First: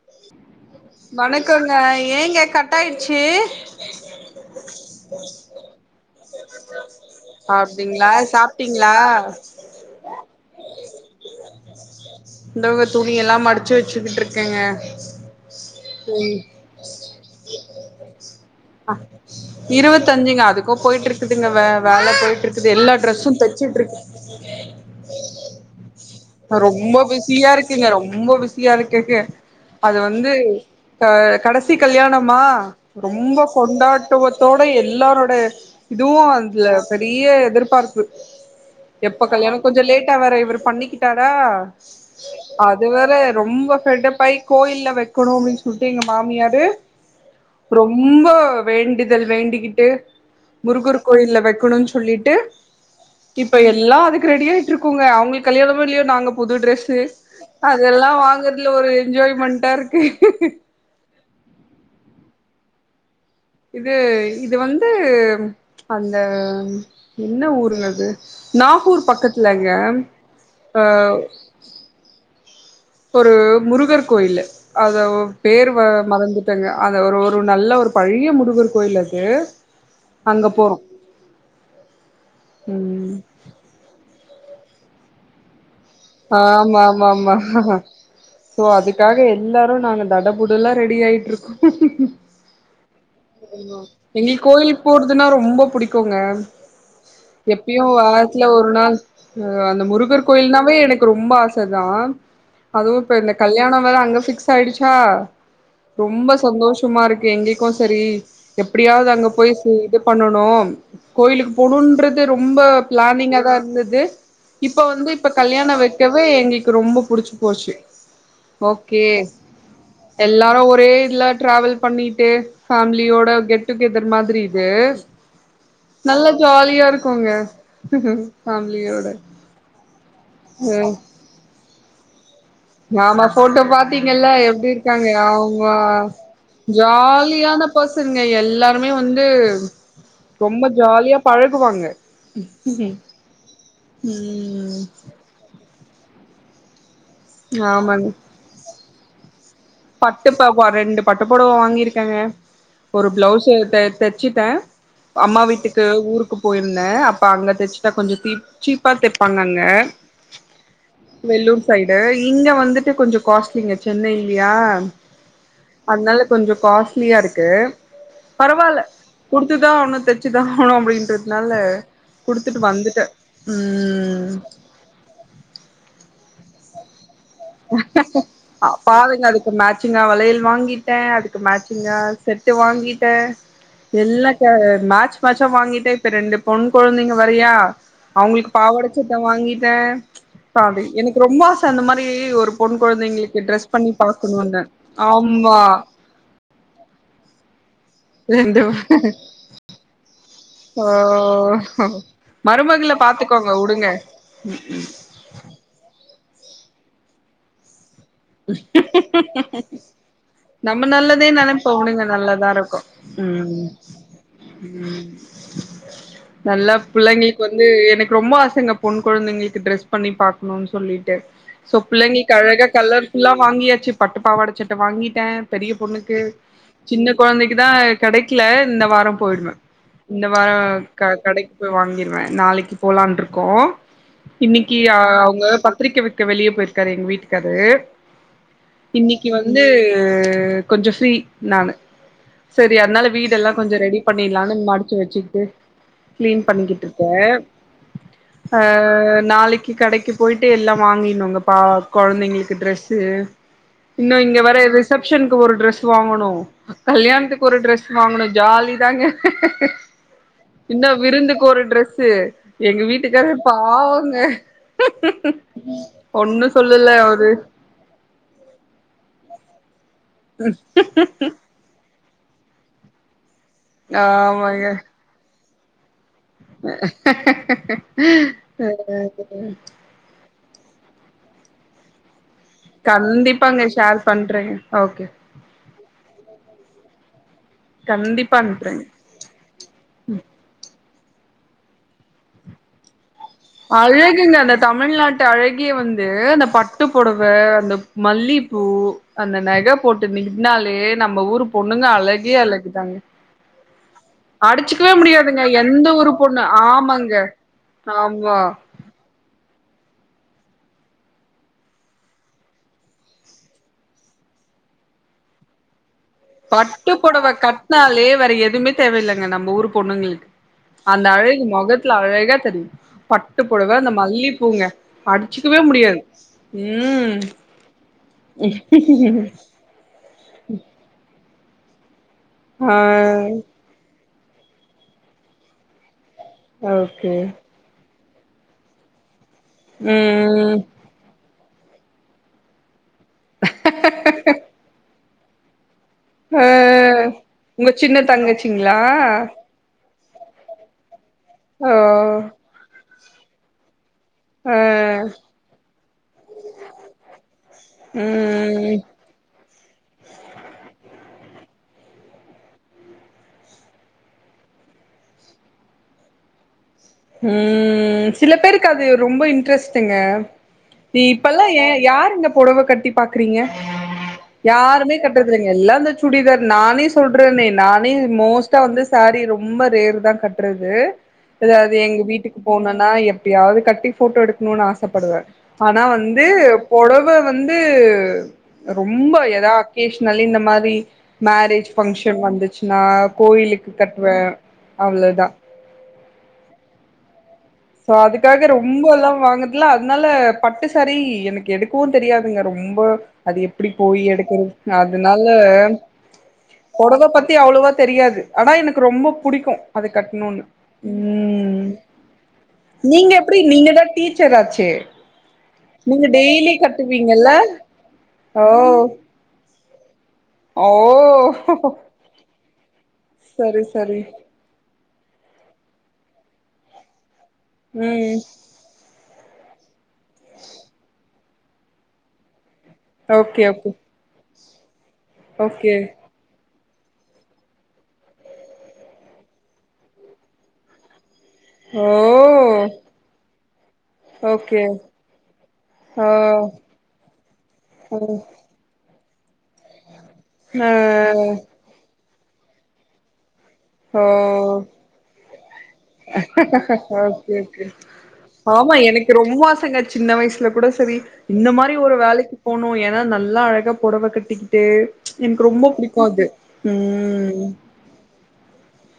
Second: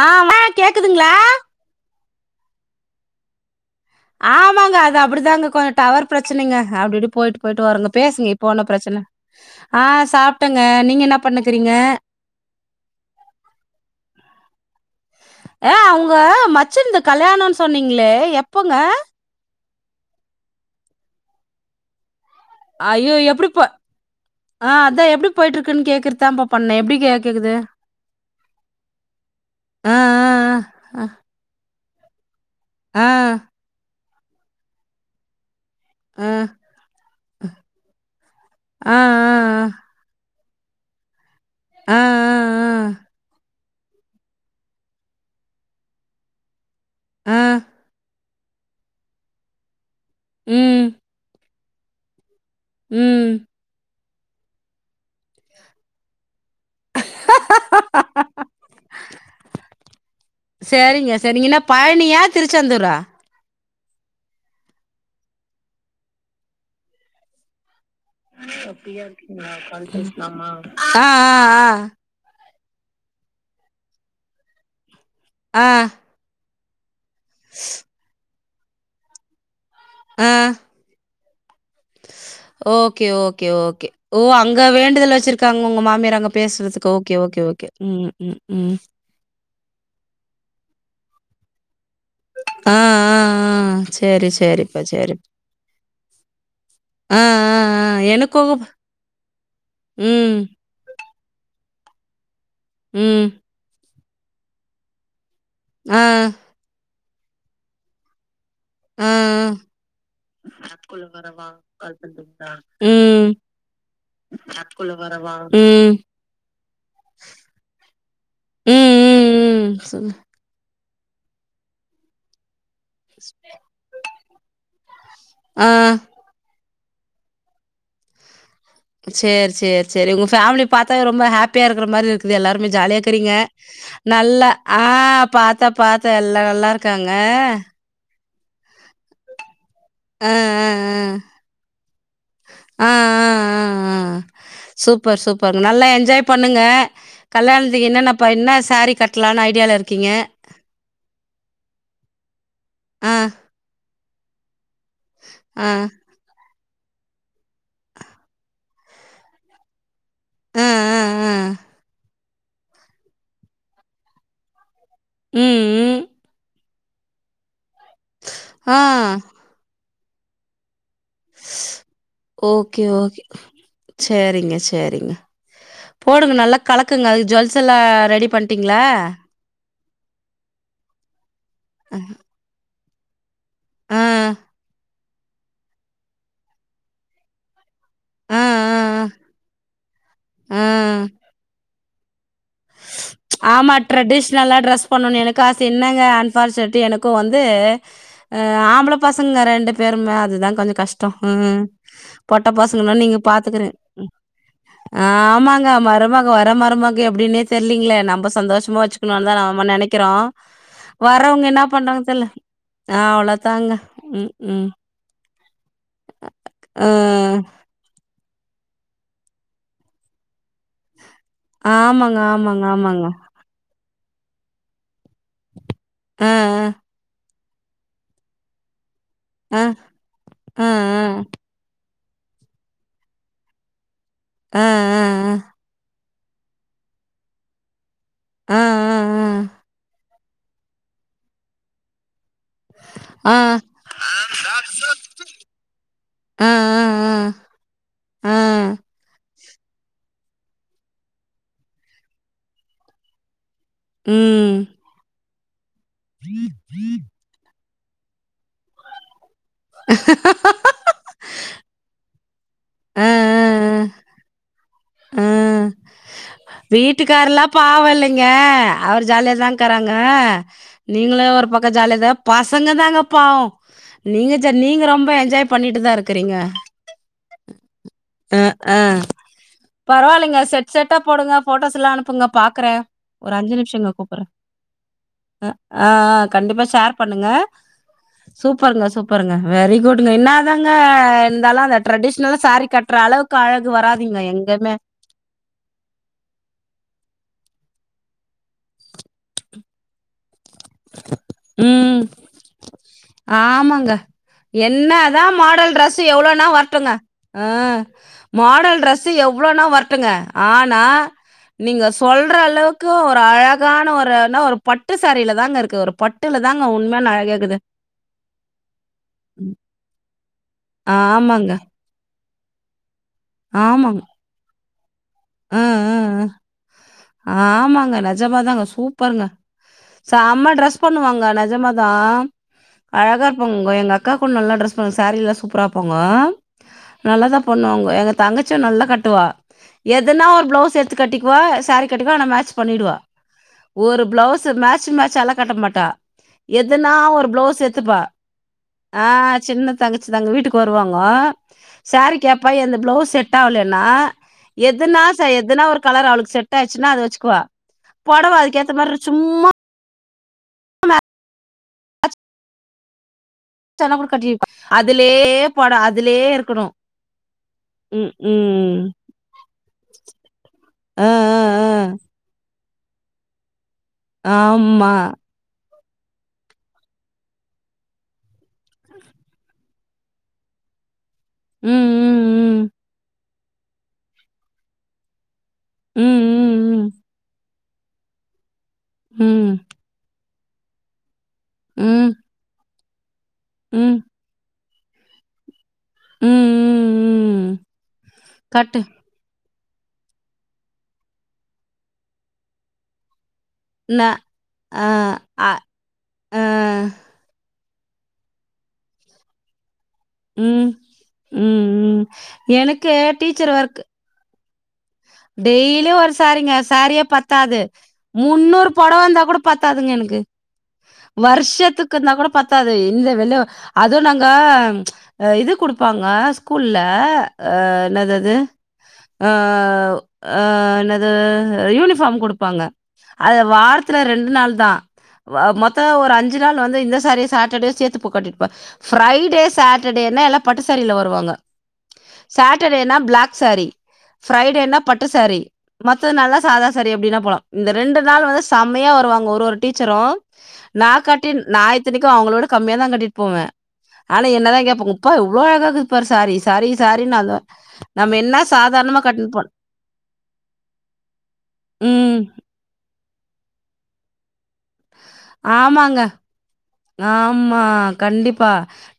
ஆ மா கேக்குதுங்ளா கங்க ஏங்க கட் ஆய்டுச்சி ஆமாங்க அது அப்டிதாங்க கொ டவர் பிரச்சனைங்க அப்டி இப்டி போய்ட்டு போய்ட்டு வருங்க அப்டிங்களா பேசுங்க இப்ப ஒன்னு சாப்ட்டீங்களா பிரச்சன ஆ சாப்ட்டங்க நீங்க என்ன பண்ணுக்குறீங்க இந்தவ துணி எல்லா மடிச்சி வச்சுக்கிட்ருக்கேங்க சேரி சரி இந்த கல்யாணோன் சொன்னீங்ளே எப் அ இருவத்தஞ்சுங்க அதுக்கு போயிட்ருக்குதுங்க வ வேல போய்ட்ருக் இது எல்லா ஐயோ டிரெஸ்ஸு எப்படி போ தச்சிட்ருக்க ஆ அதா எப்டி போய்ட்ருக்குன் கேக்கற் நா ரொம்போ பிஸியா இருக்கேங்க ரொம்போ பிஸியா இருக்கேங்க ஆ அது வந்து ஆ இப்ப கடஸ் சி கல்யாணமா ஆ ரொம்ப கொண்டாட்டத்தோட எல்லாரோட இதுவு ஆ அதுல பெரிய எதிர்பார்ப்பு ஆ ஆ எப்ப கல்யாணம் கொஞ்சோ லேட்டா வேற இவரு பண்ணிகிட் ரா ஆ ஆ அது வேற ரொம்போ கடுப்பாய் கோயில்ல வைக்கணு அப்டின் சொல்ட்டு எங்க மாமியாரு ஆ ஆ ரொம்ப வேண்டுதல் வேண்டிக்கிட்டு ம் முருகர் கோயில்ல வைக்கணு சொல்லிட்டு ம் இப்ப எல்லா அதுக்கு ரெடியாய்ட்ருக்கோங்க அவுங்ளுக் கல்யாணமோ இல்லையோ நாங்க புது டிரெஸ் டிரெஸ் அதெல்லா வாங்கற்துல ஒரு என்ஜாய்மெண்ட்டா இருக்கு சேரிங்க செரிங்க என்ன பழனியா திருச்செந்தூரா இது இது வந்து அந்த என்ன ஊருங்க அது நாகூர் ஆ பக்கத்துலங்க ஆ ஆ ஒரு முருகர் கோயில்லு அதவ் ஆ பேரு மற ஆ மறந்துர் டங்க அந்த ஒரு ஒரு நல்ல ஒரு பழைய முருகர் கோயில் அது ஆ அங்க போறோ ஓகே ம் ஓகே ஓகே ஓ அங்க வேண்டுதல் வச்சிருக்காங்க உங்க மாமியாரா அங்க ஆமா பேசுறதுக்கு ஓகே ஓகே ஓகே ம் ம் ம் காக எல்லாரு நாங்க தடபுடலா ரெடி ஆய்ட்ருக்கோ ஆ, ஆ, ஆ. ஒன்னா சரி, எங்ளுக்கு சரிப்பா, கோயிலுக் சரிப் போற்துன்னா ரொம்பா புடிக்குங்க ஆ, ஆ, எப்பியு ஆ. வாரத்துல எனக்கும் ஒரு நாள் ஆ அந்த முருகர் ம், கோயில்னாவே எனக் க்கு ரொம்ப ஆசதா அதுவு இப்ப ம். இந்த கல்யாணோ வேற அங்க ஃபிக்ஸ் ஆய்டுச்சா ஆ, ரொம்ப சந்தோஷமா இருக்கு எங்கள்க்கு சரி ஆ, ஆ. எப்டியாவ்து அங்க போய் செ இது பண்ணனு கோயிலுக்கு போணுன்றது ரொம்ப ம், பிளானிங்காதா இர்ந்தது இப்ப வந்து இப்ப கல்யாணோ ம். வைக்கவு வே எங்களுக்கு ரொம்ப புடிச்சு போச்சு ம், ஓகே ம், ம். சொல்லு. எ எல்லாரு ஒரே இதுல டிராவல் பண்ணிட்டு ஃபேம்லியோட கெட் டுகெதர் மாதிரி இது ஆ. நல்ல ஜாலியா இருக் கோங்க சேர் சேர் சேரி உங்க ஃபேம்லி பாத்தாவே ரொம்ப ஹாப்பியா இருக்குற மாரி இருக்குது எல்லாருமே ஜாலியா ஆமா இர்க்குறீங்க போட்டோ பாத்தீங்கல்ல நல்லா எப்டி ஆ இருக்காங்க அவங்க பாத்த பாத்த எல்லா நல்லா இருக்காங்க பசுங்க எல்லாருமே வந்து அ, அ, ரொம்ப அ. ஜாலியா பழகுவாங்க ஆ, ஆ, ஆ ஆ ம் சூப் பர் நல்லா என்ஜாய் பண்ணுங்க கல்யாண்த்துக்கு ஆமாங்க என்னென்ன இப்ப என்ன சாரீ கட்லான் ஐடியால இரு பட்டுப்பவா ரெண்டு பட்டு புடவ வாங்கிருக்கங்க ஒரு ஆ, பிளவ்ஸு த தச்சிட்ட அம்மா ஆ, வீட்டுக்கு ஊருக்கு போயிர்ந்த அப்ப அங்க தச்சிட்டா கொஞ்சோ தீ சீப்பா தெப்பாங்க அங்க ஆ, ஆ, ஆ. வேலூர் சைடு இங்க வந்துட்டு கொஞ்சோ காஸ்ட்லிங்க சென்னை இல்லையா ம் ம். அதனால கொஞ்சோ காஸ்ட்லியா இருக்கு ஆ. பரவால குடு த்துதா அவன தெச்சிதா போனு அப்படின்றது னால குடுத்துட்டு ஓகே, வந்துட்ட ம் செரிங்க போடுங்க நல்லா கலக்குங்க அது ஜுவல்ஸ் எல்லா ரெடி பண்ட்டிங்களா க்கு மேட்சிங்கா வளையல் வாங்கிட்டே அதுக்கு மேட்சிங்கா அ, செட்டு வாங்கிட்டே ஆ, எல்லா கா மேட்ச் மேட்ச்சா வாங்கிட்டே இப்ப ரெண்டு பொண் கொழந்தைங்க வெறயா ஆ, அவங்களுக்கு பாவாட சட்ட வாங்கிட்டே ஆ, பாபி ஆ. எனக்கு ரொம்ப ஆச அந்த மாரி ஒரு பொண் கொழந்தைங்களுக்கு ட்ரெஸ் ஆமா பண்ணி ட்ரெடிஷ்னலா பாக்கணுன்னு ஆம்மா பால் செட்டு எனக்கு வந்து ஆ ஆம்பள ரெண்டு பசங்க ரெண்டு பேருமே அது தா கொஞ்சோ ஓ கஷ்டோ ம் பொட்ட மருமகள பசங்கனா நீங்க பாத்துக்கோங்க பாத்துக்குற உடுங்க ஆமாங்க மருமக வர மருமக எப்டின்னே தெர்லீங்களே நம்ப சந்தோஷமா வெச்சுக்கணுன்னு தா நாம நெனைக்கிறோ நம்ப நல்லதே வரவங்க என்ன நெனைப்போ பண்றாங்க உடுங்க தெர்ல நல்லதா இருக்கோ ஆ ம் அவ்ளோதாங்க ம் ம் நல்லா ஆ புள்ளைங்ளுக்கு வந்து எனக் ரொம்ப ஆசங்க பொன் குழந்தைங்களுக்கு டிரெஸ் பண்ணி பாக்குனுன் சொல்லிட்டு சோ ஆமாங்க புள்ளைங்ளுக்கு ஆமாங்க அழகா ஆமாங்க கலர் ல்லா வாங்கியாச்சு பட்டு பாவாட சட்ட வாங்கிட்ட பெரிய பொண்ணுக்கு ஆ சின்ன கொழந்தைக்கு தா கெடைக்கில இந்த வாரோ போயிடுவ ஆ இந்த வாரோ ஆ க ஆ கடைக்கு போய் வாங்கிர்வ நாளைக்கு போலான்டுருக்கோ ஆ இன்னிக்கி ஆ அவுங்க பத்திரிக்க வெக்க வெளிய போயிருக்காரு எங்க வீட்டுக்காரு ஆ ஆ ஆ இன்னிக்கு வந்து கொஞ்ச ஃப்ரீ நானு சேரி அதுனால ஆ ஆ வீடெல்லா கொஞ்ச ரெடி பண்ணிடலானு மடிச்சு வெச்சுட்டு கிளீன் ஆ, ஆ, பண்ணிக்கிட்டுருக்கே ஆ, அ ஆ, நாளைக்கு கடைக்கு போயிட்டு எல்லா வாங்கிடுனுங்க பா கொழந்தைங்ளுக்கு ட்ரெஸ் சு இன்னு இங்க வரா ம். ரிசப்ஷனுக்கு ஒரு டிரஸ் வாங்கணு கல்யாண்துக்கு ஒரு ட்ரெஸ் வாங்கணு ஜாலி தாங்க [inaudible] இன்னு விருந்துக்கு ஒரு ட்ரெஸ்ஸு எங்க ஆ, ஆ, ஆ. வீட்டுக்காரு பாவங்க [inaudible] சொல்லல அவரு வீட்டுக்காரல்லா பாவ இல்லங்க அவர் ஜாலியாதாங் கராங்க நீங்கலு ஒரு பக்க ஜாலியதா பசங்க தாங்க பாவோ நீங்க ஜ நீங்க ரொம்ப என்ஜாய் பண்ணிட்டு தாரு அ அ, ஆ. அ பரவாயில்லைங்க செட் செட்டா போடுங்க ஃபோட்டோஸ் எல்லா அனுப்புங்க பாக்கற ஒரு அஞ்சு கண்டிப்பாங்க நிமிஷங்க ஷேர் கூப்பற பண்றேங்க ஓகே ஆ கண்டிப்பா ஷேர் பண்ணுங்க கண்டிப்பா அனுப்புறேங்க சூப்பருங்க சூப் பருங்க வெரி குட்ங்க என்னாதாங்க இருந்தாலு அந்த ட்ரெடிஷனல்லா சேரி கற்ற அள அழகுங்க இந்த தமிழ்நாட் அழகிய வந்து அந்த பட்டு புடவ அந்த மல்லிப்பூ அந்த நக போட்டு நின்னாலே நம்ம ஊரு பொண்ணுங்க ம் அழகே அழகு தாங்க ஆமாங்க என்ன தா முடியாதுங்க மாடல் எந்த ட்ரெஸ் ஒரு பொண்ணு எவ்ளோனா வர்டுங்க ஆமாங்க அ ஆமா மா டல் ட்ரெஸ் எவ்ளோனா வர்ட்டுங்க ஆனா நீங்க சொல்ற அளவுக்கு ஒரு அழகான ஒருனா ஒரு பட்டு சாரில தாங்க இருக்கு ஒரு பட் பட்டுப்புடவ கட் ட்னாலே வேற எதுமே தேவ இல்லங்க நம்ம ஊரு பொண்ணுங்களுக்கு அந்த அழகு ஆமாங்க மொகத் துல அழகா தெரியு பட்டு பொடவ ஆமாங்க அந்த மல்லி பூங்க ம், அடுச்சுக்கவே முடியாது ம். ம் ஆமாங்க. நெஜமா தாங்க. சூப்பருங்க. செம்ம டிரஸ் பண்ணுவாங்க நெஜமாதா ஆ அழகா இருப்பாங் வ எங்க அக்கா கூ நல்லா ட்ரெஸ் பண்ண சாரீல்லா சூப்பரா வப்பாங்க ஓகே நல்லதா பண்ணுவாங்க எங்க தங்கச்சியு நல்லா கட்டுவா எதுனா ஒரு ம் ப்ளவுஸ் எடுத்து கட்டிக்குவா சாரீ கட்டிக்குவா ஆனா மேச் பண்ணிடுவா ஒரு பிளவுஸ் மேட்சுக் மேச்சாலா கட்ட மாட்டா ஆ எதுனா ஒரு பிளவுஸ் உங்க எடுதுப்பா சின்ன தங்கச்சிங்களா ஆ சின்ன தங்கச்சி தாங்க வீட்டுக்கு வருவாங்கோ ஓ சாரீ கேப் ப்பா எந்து பிளவுஸ் செட் ஆவுலேனா ஆ எதுனா ச எதுனா ஒரு கலர் அவளுக்கு செட் ஆச்சுனா அது வச்சுக்குவா பொடவ ம் அதுக்கேத்த மாரி சும்மா அ மே சான்ன கூட கட்டிருப்பா அதுலேயே பட அதுலேயே இருக்கணு ம் சில பேருக்கு அது ரொம்ப இன்ட்ரெஸ்ட்டுங்க நீ ஆ ஆ இப்பல்லா எ ஆ யாரு இந்த பொடவ கட்டி பாக்குறீங்க ஆமா யாருமே கட்றது துங்க எல்லா இந்த சுடிதார் நானே சொல்றேனே நானே மோஸ்ட்டா வந்து சாரி ரொம்ப ரேர் தா கட் ட்றது அ இப்ப ம் எங்க வீட்டுக்கு ம் போனுனா எப்டியாவது கட்டி ஃபோட்டோ எடுக்கணுனு ஆச படுவே ஆனா வந்து ம் பொடவ வந்து ரொம்ப ம் எதா ம் அக்கேஷ்னலி இந்த மாரி மேரேஜ் ம் ம் பங்ஷன் வந்துச்சுன்னா கோயிலுக்கு ம் ம் ம் கட்டுவே அவ்ளோதா ம் ம் ம் சோ அதுக்காக ரொம்போல்லா வாங்க ல்ல அதுனால பட்டுசாரி எனக்கு எடுக்கவு தெரியாதுங்க ரொம்ப அது எப்டி ந போய் எடுக்கறது ஆ அதுனால அ ஆ பொடவ பத்தி அவ்ளோவா தெரியாது ஆனா எனக்கு ரொம்ப புடிக்கு அது கட்ணுனு ம். ம் ம் எனக் நீங்க எப்டி நீங்க தா டீச்சர் ஆச்சே டெய்லி நீங்க ஒரு டெய்லி சாரீங்க சாரீயே கட்டுவீங்கல்ல பத்தாது ஓ முந்னூறு பொடவ வந்தா கூட பத்தாதுங்க எனக்கு ஓ வருஷத்துக்கு இருந்தா கூட பத்தாது இந்த வெளோ சரி அது சரி நாங்க க்க இது குடுப்பாங்க ஸ்கூல்ல அ என்னாது ம் அது ஆ ஆ என்னது யூனிஃபார்ம் குடுப்பாங்க அது ஓகே ஓகே வாரத்துல ரெண்டு நாள் தா அ ஓகே மொத்த ஒரு அஞ்சு அஞ்சு நாள் வந்து இந்த சாரிய சாட்டர்டே சேத்து போ கட்டிட்பே ஃப்ரைடே சாட்டர்டே னா எல்லா பட்டுசாரில வருவாங்க ஓ சாட்டடேனா பிளாக் சாரி ஃப்ரை ஓகே டேனா ஓ பட்டுசாரி ஆ மத்தது நாள்ளா சாதாசாரி அப்டினா போலா இந்த ரெண்டு ஓ நாள் வந்து செம்மையா வருவாங்க ஒரு ஒரு டீச்சரு நா கட்டி நாயித் இத்தனைக்கு அவுங்களோட கம்மியா தா கட்டிட்டு போவே ஆனா என்னதா கேப்பாங்க உப்பா இவ்ளோ அழகா இருக்குது பாரு சாரி சாரி ஓகே சாரின்னு அது நம்ம என்னா சாதாரணமா கட்டினு போ பசங்க சின்ன வயசுல கூட செரி இந்த மாரி ஒரு ம் வேலைக்கு போனு ஏனா நல்லா அழகா பொடவ கட்டி டு எனக்கு ரொம்ப ஆமாங்க புடிக்கு அது ம் ஆமா கண்டிப்பா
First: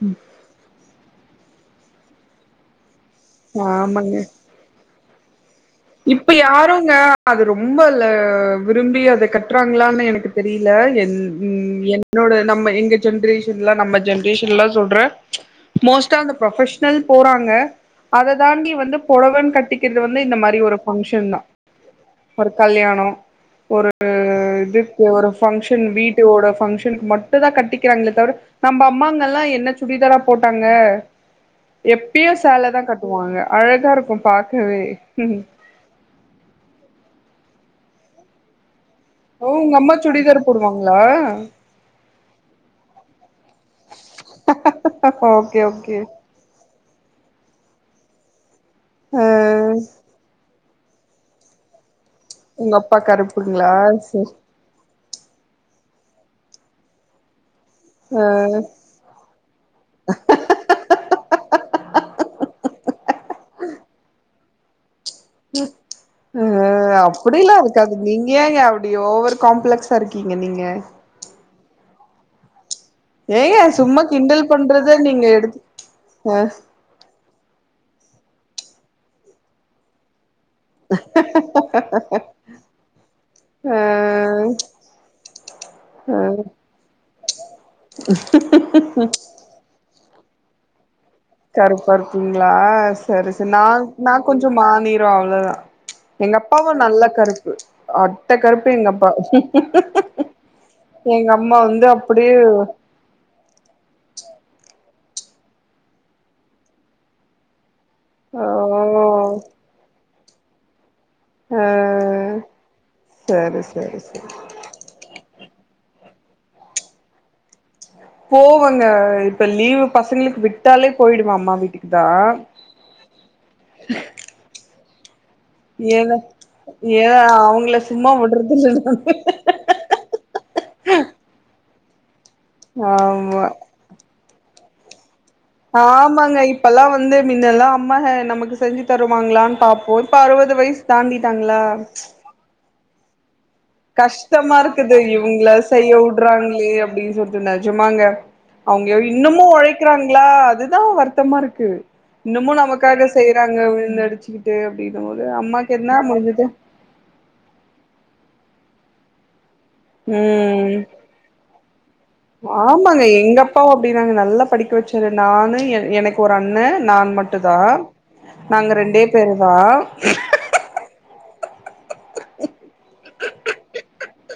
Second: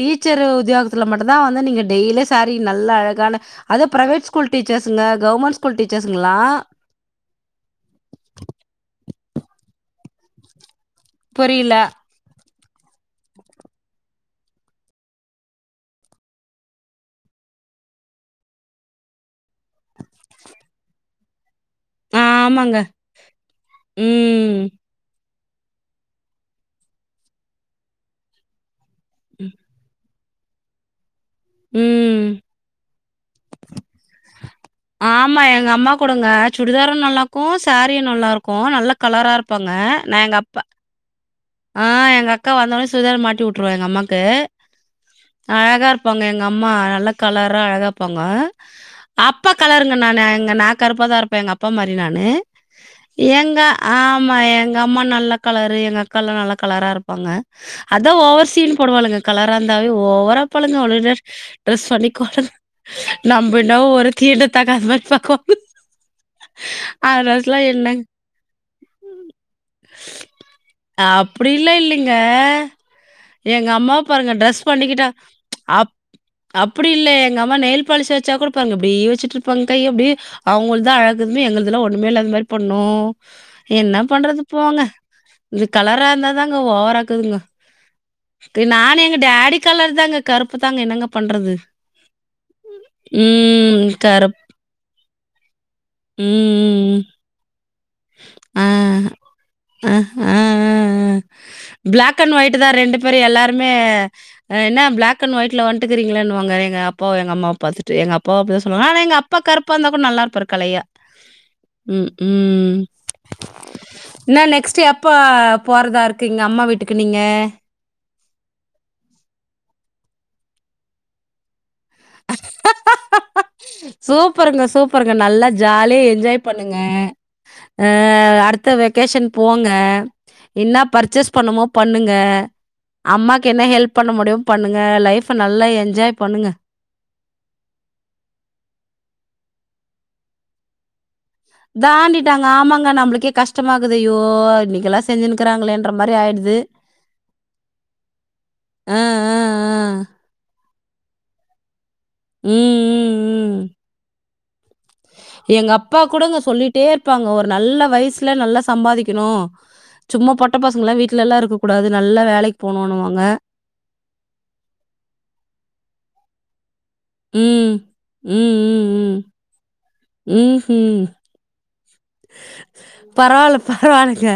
டீச்சர் உத்தியோகத்துல மட்டுதா வந்து நீங்க டெய்லி சாரி நல்ல அழ கான அது ஆமாங்க பிரைவேட் ஸ்கூல் டீச்சர்ஸுங்க கவர்மண்ட் ஸ் இப்ப யாரும் அது ரொம்ப விரும்பி அத கட்டுறாங்களான்னு எனக்கு தெரில என் புரியல ம் என்னோட நம்ம எங்க ஜென்ரேஷன் எலாம் நம்ம ஜென்ரேஷன்லாம் சொல்ற மோஸ்ட்டா அந்த புரொபஷனல் போறாங்க அத தாண்டி வந்து பொடவனு கட்டிக்கறது வந்து இந்த மாரி ஒரு பங்சன் தா ஒரு ஆமாங்க கல்யாணம் ஒரு ம் இது இப்ப ஒரு பங்க்ஷன் வீட்டோட பங்க்ஷனுக்கு மட்டு தா கட்டிக்கறாங்களே தவிர நம்ம அம்மாங்கல்லாம் என்ன சுடிதாரா போட்டாங்க எப்பயு ம். சேல தா கட்டுவாங்க அழகா இருக்கும் பாக்கவே ஆ ஆமா எங்க அம்மா கூடங்க சுடிதாரும் நல்லா இருக்கும் சேரியும் நல்லா இருக்கும் நல்லா கலரா இருப்பாங்க நா எங்க அப்பா ஹலோ ஆ எங்க அக்கா வந்தோனே சுடிதார மாட்டி விட்ருவா எங்க அம்மாக்கு் ஓகே அழகா ஓகே இருப்பாங்க எங்க எங்க அம்மா நல்ல கலரா அழகா இப்பாங்க ஆ அப்பா கலருங்க நானு எங்க நா கருப்பா தா இருப்பேன் எங்க அப்பா மாதிரி நானு உங்க அப்பா எங்க கருப்புங்களா சரி ஆமா எங்க எங்க அம்மா நல்ல கலரு எங்க அக்காலா நல்ல கலரா இருப்பாங்க அதான் ஓவர் சீன் போடுவாலுங்க கலரா இருந்தாவே ஓவரா பாலுங்க அவளுக ட்ரெஸ் பண்ணிக் நம்மனா ஒர தீண்டத்தகாதவ மாதிரி பக்கோ உ அப்டிலாம் ட்ரெஸ்லாம் இருக்காது என்னங்க நீ ஏங்க அப்டி ஓவர் காம்ப்ளெக்ஸ்ஸா இருக்கீங்க நீங்க அப்டில்லாம் இல்லிங்க ஏங்க எங்க அம்மா சும்மா பாருங்க கிண்டல் ட்ரிரெஸ் பண்றத பண்ணிக்கிட்டா நீங்க எடுத்து ஆப் ஆ ஆப் அப்டி இல்ல எங்க அம்மா நெயல் பாலிஷ் வச்சா கூட அப்டி வச்சுட்டுருப்பாங்க கை அப்டி அவங்க தான் அழகுதுமே எங்களுக்கெல்லாம் ஒண்ணுமே இல் அந்த மாரி பண்ணும் ஆ என்ன பண்றது போாங்க இந்தது கலரா இருந்தா தாங்க ஓவராக்குதுங்க நானு எங்க டேடி கலர் தாங்க கறுப்பு தாங்க என்னங்க பண்றது? கருப்பா இருப்பிங்களா சரி சரி நா ம். நா கருப் கொஞ்சம் மாநிறம் அவ்ளவுதா எங்க அப்பாவு ம். நல்ல கருப்பு அட்ட ஆ. கருப்பு எங்க அப்பா அ, ஆ, ஆ, ஆ. எங்க அம்மா வந்து அப்டிய அப்ரோ எல்லாருமே என்ன பிளாக் அண்ட் ஒயிட்ல வந்ட்டுக்கறீங்களேன்னனுவாங்க எங்க அப்பாவ எங்க அம்மாவ பாத்துட்டு தே எங் அப்பா அப்டிதா சொல்லாங்க ஆனா எங்க ஓ அப்பா கருப்பா இருந்தா கூட நல்லா இருப்பாரு கலையா ஆ உம் உம் சரி சரி சரி இன்னா நெக்ஸ்ட் எப் ப்போ போறதா இருக்குங்க அம்மா வீட்டுக்கு நீங்க போவங்க இப்ப லீவு பசங்களுக்கு விட்டாலே போயிடுவ அம்மா வீட்டுக்கு தா சூப்பருங்க சூப்பருங்க நல்ல ஜாலிய ஏனா என்ஜாய் பண்ணுங்க ஏ அவங்கள சும்மா அடுத்த விடுறதில்ல நானு வெகேஷன் போங்க என்ன பர்ச்சேஸ் பண்ணமோ பண்ணுங்க அம்மாக்கு ஆமா என்ன ஹெல்ப் பண்ண முடியும் பண்ணுங்க லைஃப் ஆமாங்க இப்லாம் வந்து வந்த மின்னெல்லாம் அம்மா நமக்கு செஞ்சு தருவாங்களான்னு பாப்போம் இப்ப அருவது வயசு தாண்டிட்டாங்களா தாண்டிட்டாங்க ஆமாங்க நம்மளு கஷ்டம் கஷ்டமா இருக்குது இவங்கள செய்ய மாரி ஆயிடுது உட்றாங்களே அப்டின்னு சொல்ட்டு நிஜமாங்க அவங்க அ அ இன்னுமும் ஒழை அ க்கறாங்களா அதுதா வருத்தமா இருக்கு இன்னமும் ம் நமக்காக ம் செய்யறாங்க ம் விழுந்துடிச்சுக்கிட்டு எங்க அம்மாக்கு அப்பா என்ன கூடங்க முஞ்சது சொல்லிட்டே இருப்பாங்க ஒரு நல்ல வயசுல நல்லா சம்பாதிக்கணு சும்மா பொட்ட ம் பசங்ளா வீட்ல எல்லாருக்க கூடாது நல்லா வேலைக்கு ஆமாங்க போனனுன்னுவாங்க எங்க அப்பாவு அப்டினாங்க நல்லா படிக்க வச்சாரு நானு ஏ எனக்கு ஒரு அண்ண நான் மட் டுதா ம். நாங்க ரெண்டே பேரு தா உம் உம் பரவாயில்ல பரவாயில்லங்க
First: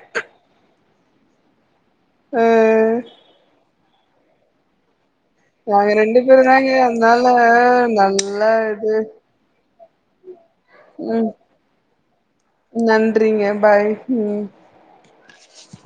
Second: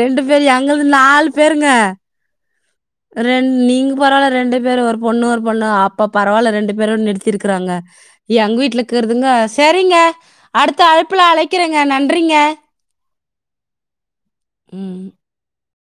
ரெண்டு பேரு எங்கள்து நாலு பேருங்க அ ரெண் நீங்க பரவாயில்ல ரெண்டு பேர் ஒரு பொண்ணுருற் பொண்ணோ நாங்க அப்போ ரெண்டு பேரு பரவாயில்ல தாங்க ரெண்டு பேரும் அதனால நிறுத்திருக்கிறாங்க நல்லா எங்க வீட்ல இது இருக்கிறதுங்கஸ் தெரிங்க அடுத்த அழைப்புல ம் அழைக்கிறேங்க நன்றிங்க நன்றிங்க பாய் ம்